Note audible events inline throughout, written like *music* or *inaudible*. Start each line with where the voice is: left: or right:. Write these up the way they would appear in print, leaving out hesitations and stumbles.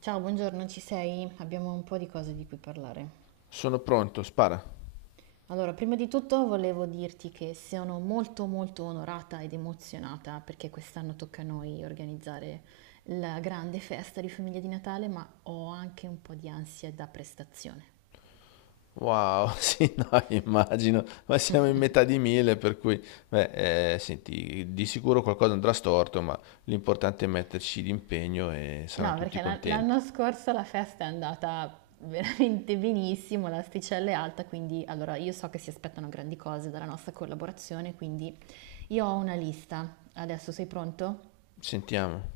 right: Ciao, buongiorno, ci sei? Abbiamo un po' di cose di cui parlare.
left: Sono pronto, spara.
right: Allora, prima di tutto volevo dirti che sono molto molto onorata ed emozionata perché quest'anno tocca a noi organizzare la grande festa di famiglia di Natale, ma ho anche un po' di ansia da prestazione.
left: Wow, *laughs* sì, no, immagino, ma siamo in metà di mille, per cui, beh, senti, di sicuro qualcosa andrà storto, ma l'importante è metterci d'impegno e saranno
right: No,
left: tutti
right: perché
left: contenti.
right: l'anno scorso la festa è andata veramente benissimo, l'asticella è alta, quindi allora io so che si aspettano grandi cose dalla nostra collaborazione, quindi io ho una lista. Adesso sei pronto?
left: Sentiamo.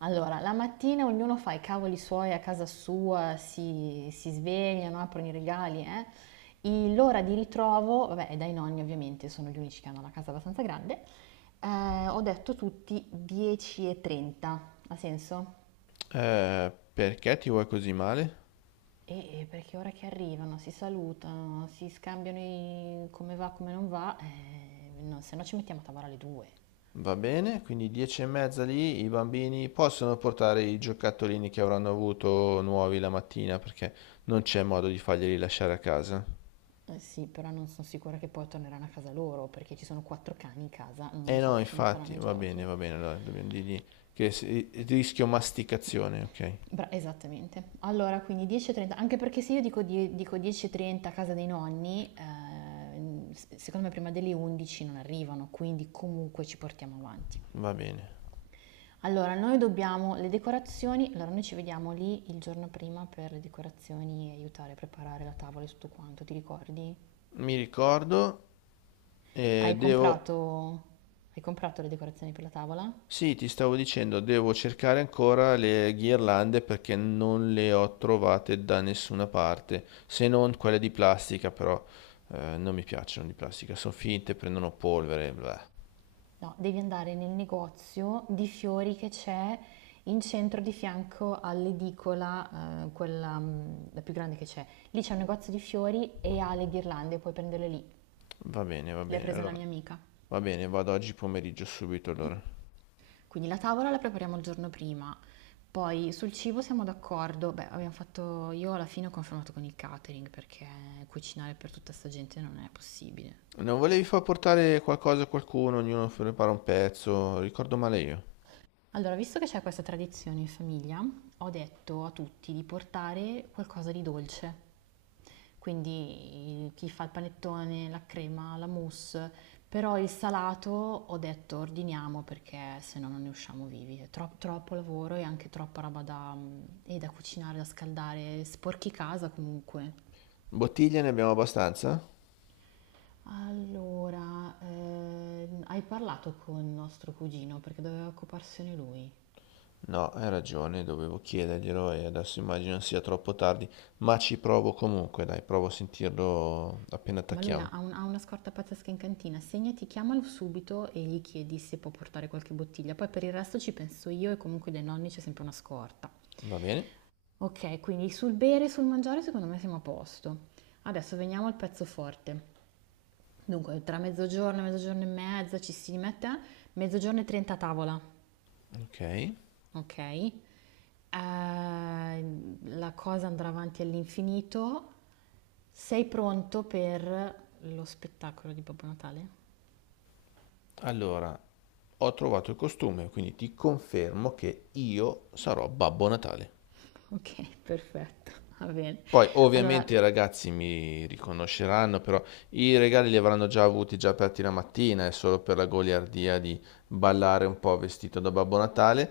right: Allora, la mattina ognuno fa i cavoli suoi a casa sua, si svegliano, aprono i regali, eh. L'ora di ritrovo, vabbè, è dai nonni ovviamente, sono gli unici che hanno la casa abbastanza grande, ho detto tutti 10.30, ha senso?
left: Perché ti vuoi così male?
right: E perché ora che arrivano, si salutano, si scambiano i come va, come non va, no, se no ci mettiamo a tavola alle 2.
left: Va bene, quindi 10 e mezza lì, i bambini possono portare i giocattolini che avranno avuto nuovi la mattina, perché non c'è modo di farglieli lasciare a casa.
right: Eh sì, però non sono sicura che poi torneranno a casa loro, perché ci sono quattro cani in casa, non
left: Eh
right: so
left: no,
right: che fine
left: infatti,
right: faranno i giochi.
left: va bene, allora dobbiamo dirgli che rischio masticazione, ok?
right: Bra Esattamente. Allora, quindi 10.30, anche perché se io dico, dico 10.30 a casa dei nonni, secondo me prima delle 11 non arrivano, quindi comunque ci portiamo avanti.
left: Va bene.
right: Allora, noi dobbiamo le decorazioni, allora noi ci vediamo lì il giorno prima per le decorazioni e aiutare a preparare la tavola e tutto quanto, ti ricordi?
left: Mi ricordo,
right: Hai
left: devo...
right: comprato, hai comprato le decorazioni per la tavola?
left: Sì, ti stavo dicendo, devo cercare ancora le ghirlande perché non le ho trovate da nessuna parte, se non quelle di plastica, però non mi piacciono di plastica, sono finte, prendono polvere, bla.
right: No, devi andare nel negozio di fiori che c'è in centro di fianco all'edicola, quella la più grande che c'è. Lì c'è un negozio di fiori e ha le ghirlande, puoi prenderle lì.
left: Va
right: Le ha
left: bene,
right: prese una
left: allora,
right: mia amica.
left: va bene, vado oggi pomeriggio subito allora.
right: Quindi la tavola la prepariamo il giorno prima. Poi sul cibo siamo d'accordo. Beh, abbiamo fatto, io alla fine ho confermato con il catering perché cucinare per tutta sta gente non è possibile.
left: Non volevi far portare qualcosa a qualcuno, ognuno prepara un pezzo, ricordo male io.
right: Allora, visto che c'è questa tradizione in famiglia, ho detto a tutti di portare qualcosa di dolce. Quindi chi fa il panettone, la crema, la mousse, però il salato ho detto ordiniamo perché se no non ne usciamo vivi. È troppo lavoro e anche troppa roba da, e da cucinare, da scaldare, sporchi casa comunque.
left: Bottiglie ne abbiamo abbastanza?
right: Allora, hai parlato con nostro cugino perché doveva occuparsene lui.
left: No, hai ragione, dovevo chiederglielo e adesso immagino sia troppo tardi, ma ci provo comunque, dai, provo a sentirlo appena
right: Ma lui ha,
left: attacchiamo.
right: ha un- ha una scorta pazzesca in cantina, segnati, chiamalo subito e gli chiedi se può portare qualche bottiglia. Poi per il resto ci penso io e comunque dai nonni c'è sempre una scorta.
left: Va bene?
right: Ok, quindi sul bere e sul mangiare secondo me siamo a posto. Adesso veniamo al pezzo forte. Dunque, tra mezzogiorno e mezzogiorno e mezza ci si mette, mezzogiorno e 30 a tavola,
left: Ok.
right: ok? La cosa andrà avanti all'infinito. Sei pronto per lo spettacolo di Babbo Natale?
left: Allora, ho trovato il costume, quindi ti confermo che io sarò Babbo Natale.
right: Ok, *laughs* perfetto, va bene.
left: Poi ovviamente i
right: Allora,
left: ragazzi mi riconosceranno, però i regali li avranno già avuti già aperti la mattina, è solo per la goliardia di ballare un po' vestito da Babbo Natale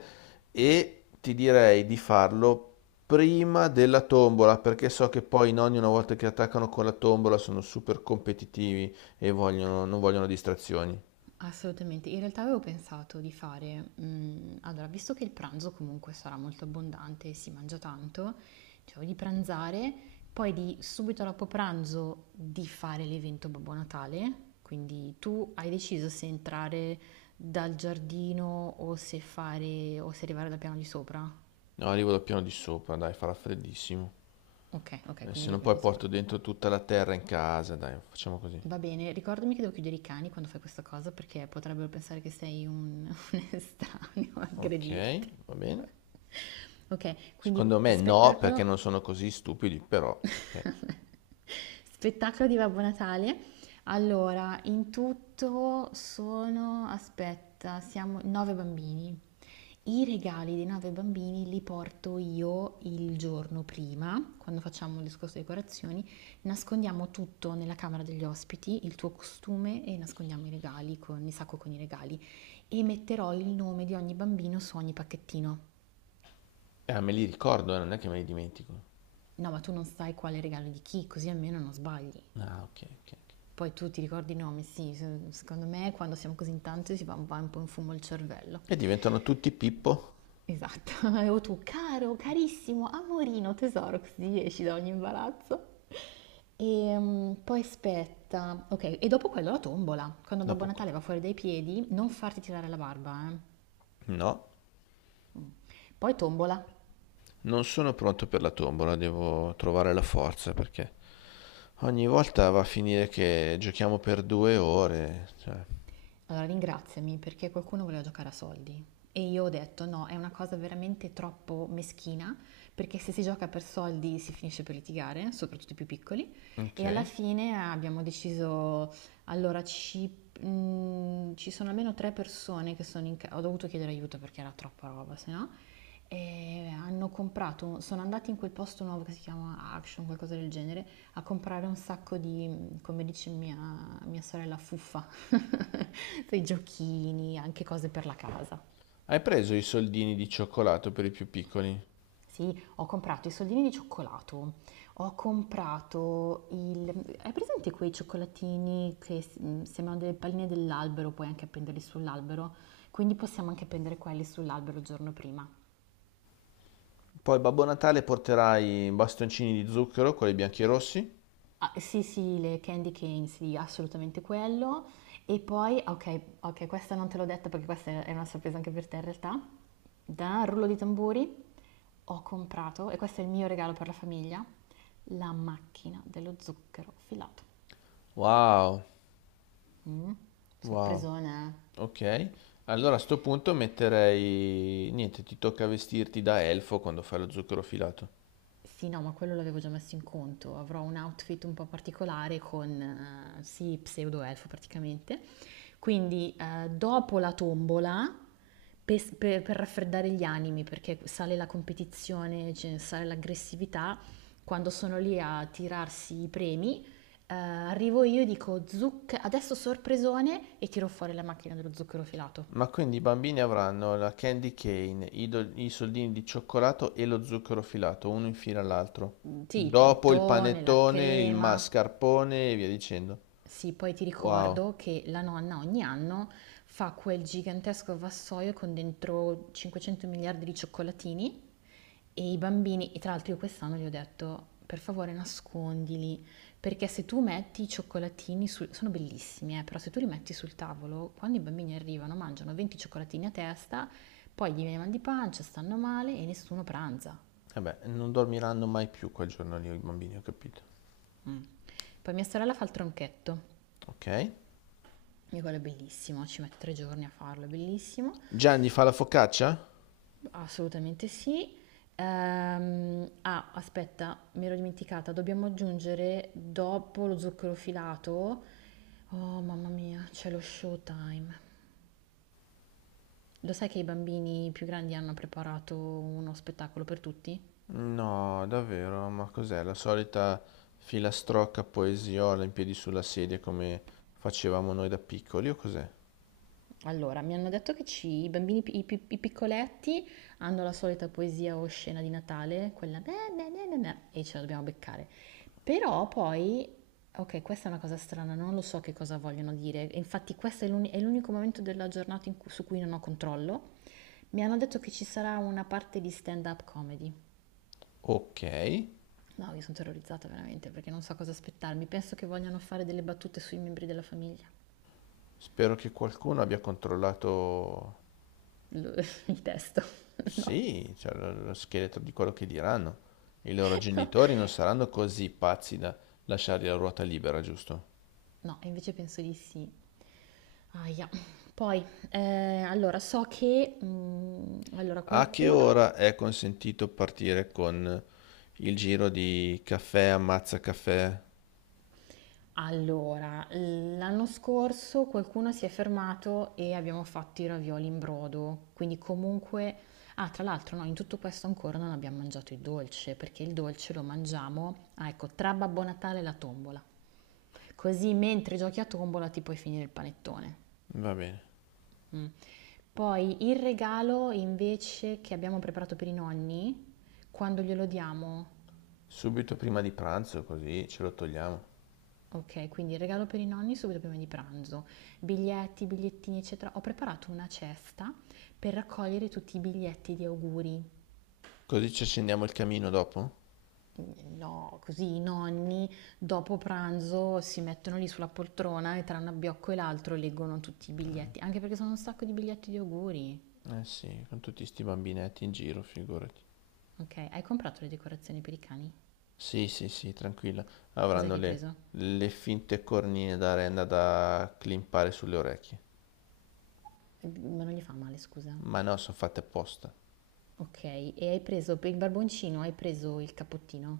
left: e ti direi di farlo prima della tombola, perché so che poi i nonni una volta che attaccano con la tombola sono super competitivi e non vogliono distrazioni.
right: assolutamente, in realtà avevo pensato di fare, allora, visto che il pranzo comunque sarà molto abbondante e si mangia tanto, cioè di pranzare, poi di subito dopo pranzo di fare l'evento Babbo Natale, quindi tu hai deciso se entrare dal giardino o se fare o se arrivare dal piano di sopra?
left: No, arrivo dal piano di sopra, dai, farà freddissimo.
right: Ok, ok,
left: Se
right: quindi il
left: no
right: piano
left: poi
right: di sopra.
left: porto dentro tutta la terra in casa, dai, facciamo così.
right: Va bene, ricordami che devo chiudere i cani quando fai questa cosa perché potrebbero pensare che sei un, *laughs* un estraneo, a
left: Ok,
right: aggredirti.
left: va
right: *laughs*
left: bene.
right: Vabbè. Ok, quindi
left: Secondo me no, perché non
right: spettacolo
left: sono così stupidi, però ok.
right: *laughs* spettacolo di Babbo Natale. Allora, in tutto sono, aspetta, siamo nove bambini. I regali dei nove bambini li porto io il giorno prima, quando facciamo il discorso di decorazioni, nascondiamo tutto nella camera degli ospiti, il tuo costume e nascondiamo i regali con il sacco con i regali e metterò il nome di ogni bambino su ogni pacchettino.
left: Me li ricordo, non è che me li dimentico.
right: No, ma tu non sai quale regalo di chi, così almeno non sbagli.
left: Ah, ok, ok, ok.
right: Poi tu ti ricordi i nomi, sì, secondo me quando siamo così in tanti si va un po' in fumo il cervello.
left: E diventano tutti Pippo?
right: Esatto, *laughs* o tu caro, carissimo, amorino, tesoro, così esci da ogni imbarazzo. E poi aspetta, ok, e dopo quello la tombola. Quando Babbo
left: Dopo... co-
right: Natale va fuori dai piedi, non farti tirare la barba, eh.
left: No,
right: Poi tombola.
left: non sono pronto per la tombola, devo trovare la forza perché ogni volta va a finire che giochiamo per 2 ore, cioè.
right: Allora ringraziami perché qualcuno voleva giocare a soldi e io ho detto no, è una cosa veramente troppo meschina perché se si gioca per soldi si finisce per litigare, soprattutto i più piccoli, e alla
left: Ok.
right: fine abbiamo deciso allora ci sono almeno tre persone che sono in casa, ho dovuto chiedere aiuto perché era troppa roba, se no, e hanno comprato, sono andati in quel posto nuovo che si chiama Action, qualcosa del genere, a comprare un sacco di, come dice mia sorella, fuffa, *laughs* dei giochini, anche cose per la casa.
left: Hai preso i soldini di cioccolato per i più piccoli?
right: Sì, ho comprato i soldini di cioccolato, ho comprato il... Hai presente quei cioccolatini che sembrano delle palline dell'albero, puoi anche appenderli sull'albero? Quindi possiamo anche appendere quelli sull'albero il giorno prima.
left: Poi Babbo Natale porterà i bastoncini di zucchero, quelli bianchi e rossi?
right: Ah, sì, sì, le candy cane, sì, assolutamente quello. E poi, ok, ok, questa non te l'ho detta perché questa è una sorpresa anche per te in realtà. Da rullo di tamburi ho comprato, e questo è il mio regalo per la famiglia, la macchina dello zucchero filato.
left: Wow,
right: Mm,
left: wow.
right: Sorpresona.
left: Ok, allora a sto punto metterei... Niente, ti tocca vestirti da elfo quando fai lo zucchero filato.
right: Sì, no, ma quello l'avevo già messo in conto. Avrò un outfit un po' particolare con, sì, pseudo elfo praticamente. Quindi, dopo la tombola, per raffreddare gli animi, perché sale la competizione, cioè, sale l'aggressività, quando sono lì a tirarsi i premi, arrivo io e dico, adesso sorpresone, e tiro fuori la macchina dello zucchero filato.
left: Ma quindi i bambini avranno la candy cane, i soldini di cioccolato e lo zucchero filato, uno in fila all'altro.
right: Mm, sì, il
left: Dopo il
right: panettone, la
left: panettone, il
right: crema.
left: mascarpone e via dicendo.
right: Sì, poi ti
left: Wow.
right: ricordo che la nonna ogni anno fa quel gigantesco vassoio con dentro 500 miliardi di cioccolatini e i bambini, e tra l'altro io quest'anno gli ho detto, per favore nascondili, perché se tu metti i cioccolatini sul... sono bellissimi, però se tu li metti sul tavolo, quando i bambini arrivano mangiano 20 cioccolatini a testa, poi gli viene mal di pancia, stanno male e nessuno pranza.
left: Vabbè, non dormiranno mai più quel giorno lì i bambini, ho capito.
right: Poi mia sorella fa il tronchetto,
left: Ok.
right: e quello è bellissimo, ci mette 3 giorni a farlo, è bellissimo.
left: Gianni fa la focaccia?
right: Assolutamente sì. Ah, aspetta, mi ero dimenticata, dobbiamo aggiungere dopo lo zucchero filato. Oh, mamma mia, c'è lo showtime. Lo sai che i bambini più grandi hanno preparato uno spettacolo per tutti?
left: No, davvero, ma cos'è? La solita filastrocca poesiola in piedi sulla sedia come facevamo noi da piccoli o cos'è?
right: Allora, mi hanno detto che i bambini, i piccoletti hanno la solita poesia o scena di Natale, quella beh, beh, beh, beh, beh, e ce la dobbiamo beccare. Però poi, ok, questa è una cosa strana, non lo so che cosa vogliono dire. E infatti questo è è l'unico momento della giornata su cui non ho controllo. Mi hanno detto che ci sarà una parte di stand-up comedy.
left: Ok,
right: No, io sono terrorizzata veramente perché non so cosa aspettarmi. Penso che vogliano fare delle battute sui membri della famiglia.
left: spero che qualcuno abbia controllato,
right: Lo- *laughs* Il testo. *laughs* No,
left: sì, cioè, lo scheletro di quello che diranno. I loro
right: no,
left: genitori non saranno così pazzi da lasciargli la ruota libera, giusto?
right: no, invece penso di sì. Aia. Poi, eh, allora, so che... allora,
left: A che
right: qualcuno...
left: ora è consentito partire con il giro di caffè ammazza caffè?
right: Allora, l'anno scorso qualcuno si è fermato e abbiamo fatto i ravioli in brodo, quindi comunque... Ah, tra l'altro, no, in tutto questo ancora non abbiamo mangiato il dolce, perché il dolce lo mangiamo, ah, ecco, tra Babbo Natale e la tombola. Così mentre giochi a tombola ti puoi finire il panettone.
left: Va bene.
right: Mm. Poi il regalo invece che abbiamo preparato per i nonni, quando glielo diamo,
left: Subito prima di pranzo, così ce lo togliamo.
right: ok, quindi il regalo per i nonni subito prima di pranzo, biglietti, bigliettini, eccetera. Ho preparato una cesta per raccogliere tutti i biglietti di auguri.
left: Così ci accendiamo il camino dopo?
right: No, così i nonni dopo pranzo si mettono lì sulla poltrona e tra un abbiocco e l'altro leggono tutti i biglietti, anche perché sono un sacco di biglietti di auguri.
left: Eh sì, con tutti sti bambinetti in giro, figurati.
right: Ok, hai comprato le decorazioni per i cani?
left: Sì, sì, sì, tranquilla.
right: Cos'è
left: Avranno
right: che hai
left: le,
right: preso?
left: le finte cornine da renda da climpare sulle orecchie.
right: Ma non gli fa male, scusa.
left: Ma no, sono fatte apposta.
right: Okay, e hai preso per il barboncino hai preso il cappottino?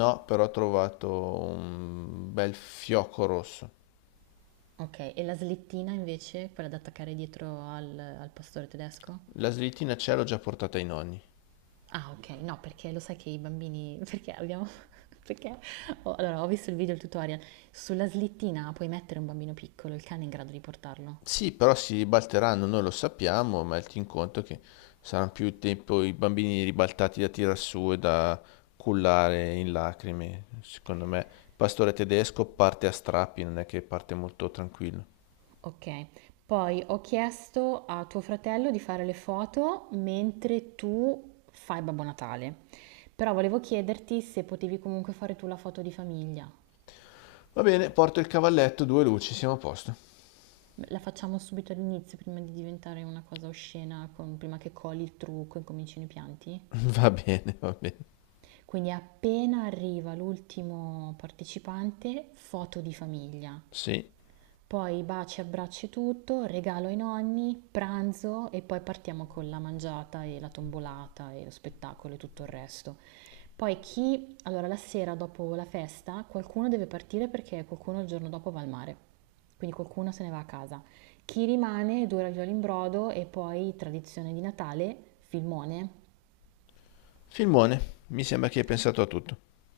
left: No, però ho trovato un bel fiocco rosso.
right: Okay, e la slettina invece, quella da attaccare dietro al pastore tedesco?
left: La slittina ce l'ho già portata ai nonni.
right: Ah okay, no perché lo sai che i bambini *laughs* perché abbiamo *laughs* perché ho allora ho visto il video, il tutorial, sulla slettina puoi mettere un bambino piccolo, il cane è in grado di portarlo.
left: Sì, però si ribalteranno, noi lo sappiamo, ma metti in conto che saranno più tempo i bambini ribaltati da tirar su e da cullare in lacrime. Secondo me, il pastore tedesco parte a strappi, non è che parte molto tranquillo.
right: Okay, poi ho chiesto a tuo fratello di fare le foto mentre tu fai Babbo Natale, però volevo chiederti se potevi comunque fare tu la foto di famiglia.
left: Va bene, porto il cavalletto, due luci, siamo a posto.
right: La facciamo subito all'inizio prima di diventare una cosa oscena, prima che coli il trucco e comincino i pianti?
left: *laughs* Va bene, va bene.
right: Quindi appena arriva l'ultimo partecipante, foto di famiglia.
left: Sì,
right: Poi baci, abbracci e tutto, regalo ai nonni, pranzo e poi partiamo con la mangiata e la tombolata e lo spettacolo e tutto il resto. Poi chi, allora la sera dopo la festa, qualcuno deve partire perché qualcuno il giorno dopo va al mare, quindi qualcuno se ne va a casa. Chi rimane, due ravioli in brodo e poi tradizione di Natale, filmone,
left: filmone, mi sembra che hai pensato a tutto.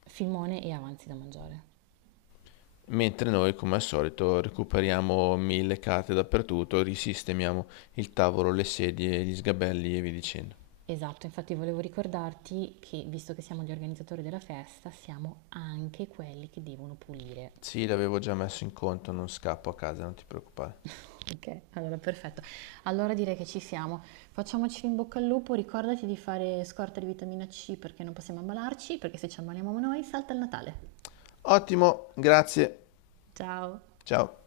right: filmone e avanzi da mangiare.
left: Mentre noi, come al solito, recuperiamo mille carte dappertutto, risistemiamo il tavolo, le sedie, gli sgabelli e via dicendo.
right: Esatto, infatti volevo ricordarti che, visto che siamo gli organizzatori della festa, siamo anche quelli che devono pulire.
left: Sì, l'avevo già messo in conto, non scappo a casa, non ti preoccupare.
right: Ok, allora perfetto. Allora direi che ci siamo. Facciamoci in bocca al lupo, ricordati di fare scorta di vitamina C perché non possiamo ammalarci, perché se ci ammaliamo noi salta il Natale.
left: Ottimo, grazie.
right: Ciao!
left: Ciao.